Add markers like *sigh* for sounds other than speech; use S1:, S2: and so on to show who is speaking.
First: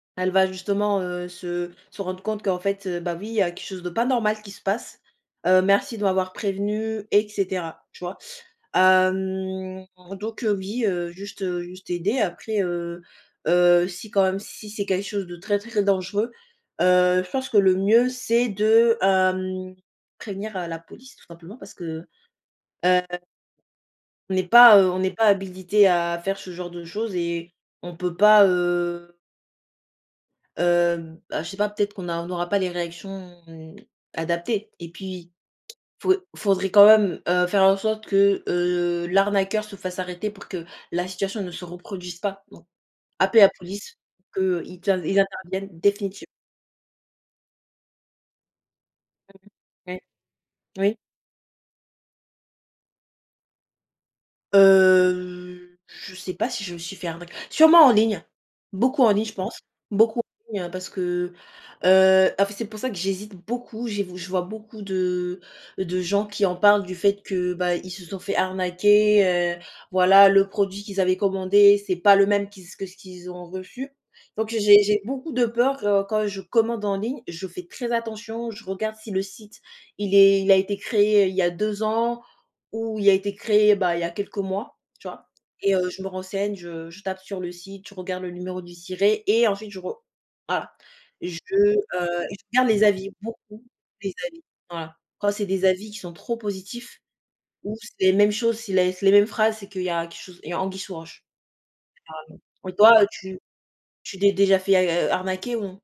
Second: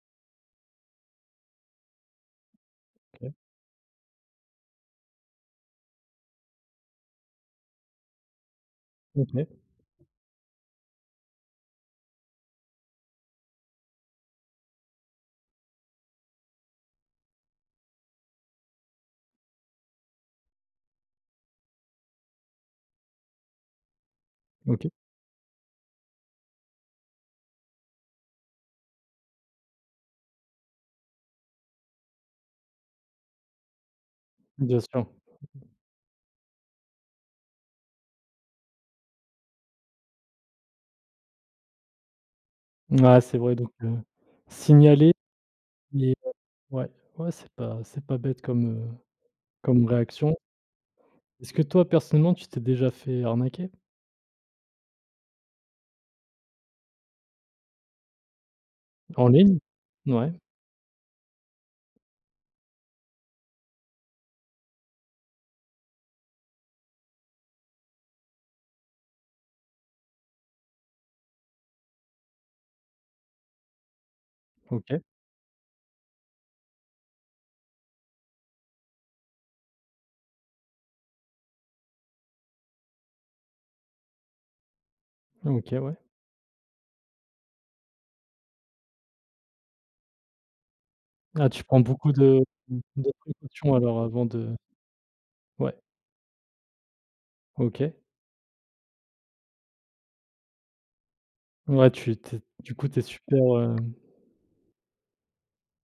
S1: Elle va justement, heu, se se rendre compte qu'en fait, bah oui, il
S2: *unintelligible*
S1: y a quelque chose de pas normal qui se passe, heu, merci de m'avoir prévenu et cetera, tu vois?
S2: OK.
S1: Hem, donc heu, oui, heu, juste juste aider. Après, heu heu, si quand même si c'est quelque chose de très, très dangereux, heu, je pense que le mieux, c'est de, hem, prévenir, heu, la police tout simplement parce que, heu on n'est pas, heu,
S2: OK.
S1: on n'est pas habilité à faire ce genre de choses et on peut pas, heu hem, bah je sais pas, peut-être qu'on a on aura pas les réactions adaptées
S2: Bien
S1: et
S2: sûr.
S1: puis faut faudrait quand même, heu, faire en sorte que, heu, l'arnaqueur se fasse arrêter pour que la situation ne se reproduise pas. Donc
S2: Ouais c'est
S1: appeler la
S2: vrai, donc
S1: police
S2: heu,
S1: pour qu'eux, ils int
S2: signaler,
S1: ils interviennent
S2: mais,
S1: définitive
S2: heu, ouais. Ouais c'est pas c'est pas bête comme, heu,
S1: *unintelligible*
S2: comme
S1: Ouais.
S2: réaction.
S1: Oui.
S2: Est-ce que toi personnellement tu t'es déjà fait arnaquer?
S1: Heu, je sais pas si je me suis fait arnaqu sûrement en ligne. Beaucoup en ligne
S2: En
S1: je pense,
S2: ligne?
S1: beaucoup en
S2: Ouais.
S1: ligne parce que, heu, en fait c'est pour ça que j'hésite beaucoup, je vi je vois beaucoup de de gens qui en parlent du fait que, bah, ils se sont fait arnaquer, heu, voilà le produit qu'ils avaient commandé, c'est pas le même qu'ils que ce qu'ils ont reçu. Donc j'ai
S2: OK.
S1: j'ai beaucoup de peur quand je commande en ligne, je fais très attention, je regarde si le site il est il a été créé il y a 2 ans ou il a été créé, bah, il y a quelques mois, tu vois et
S2: OK,
S1: heu,
S2: ouais.
S1: je me renseigne, je je tape sur le site, je regarde le numéro du SIRET et ensuite je ro voilà. Je,
S2: Ah, tu
S1: heu,
S2: prends beaucoup
S1: je
S2: de
S1: regarde
S2: beaucoup
S1: les avis
S2: de
S1: beaucoup,
S2: précaution alors
S1: les
S2: avant
S1: avis,
S2: de
S1: voilà quand c'est des
S2: ouais.
S1: avis qui sont trop positifs ou
S2: OK.
S1: c'est les mêmes choses, s'ils laissent les mêmes phrases, c'est qu'il y a quelque chose, il y a anguille sous roche
S2: Ouais tu tu es,
S1: et ta
S2: du
S1: et
S2: coup tu es
S1: toi
S2: super,
S1: tu
S2: heu
S1: tu t'es déjà fait a a arnaquer ou non?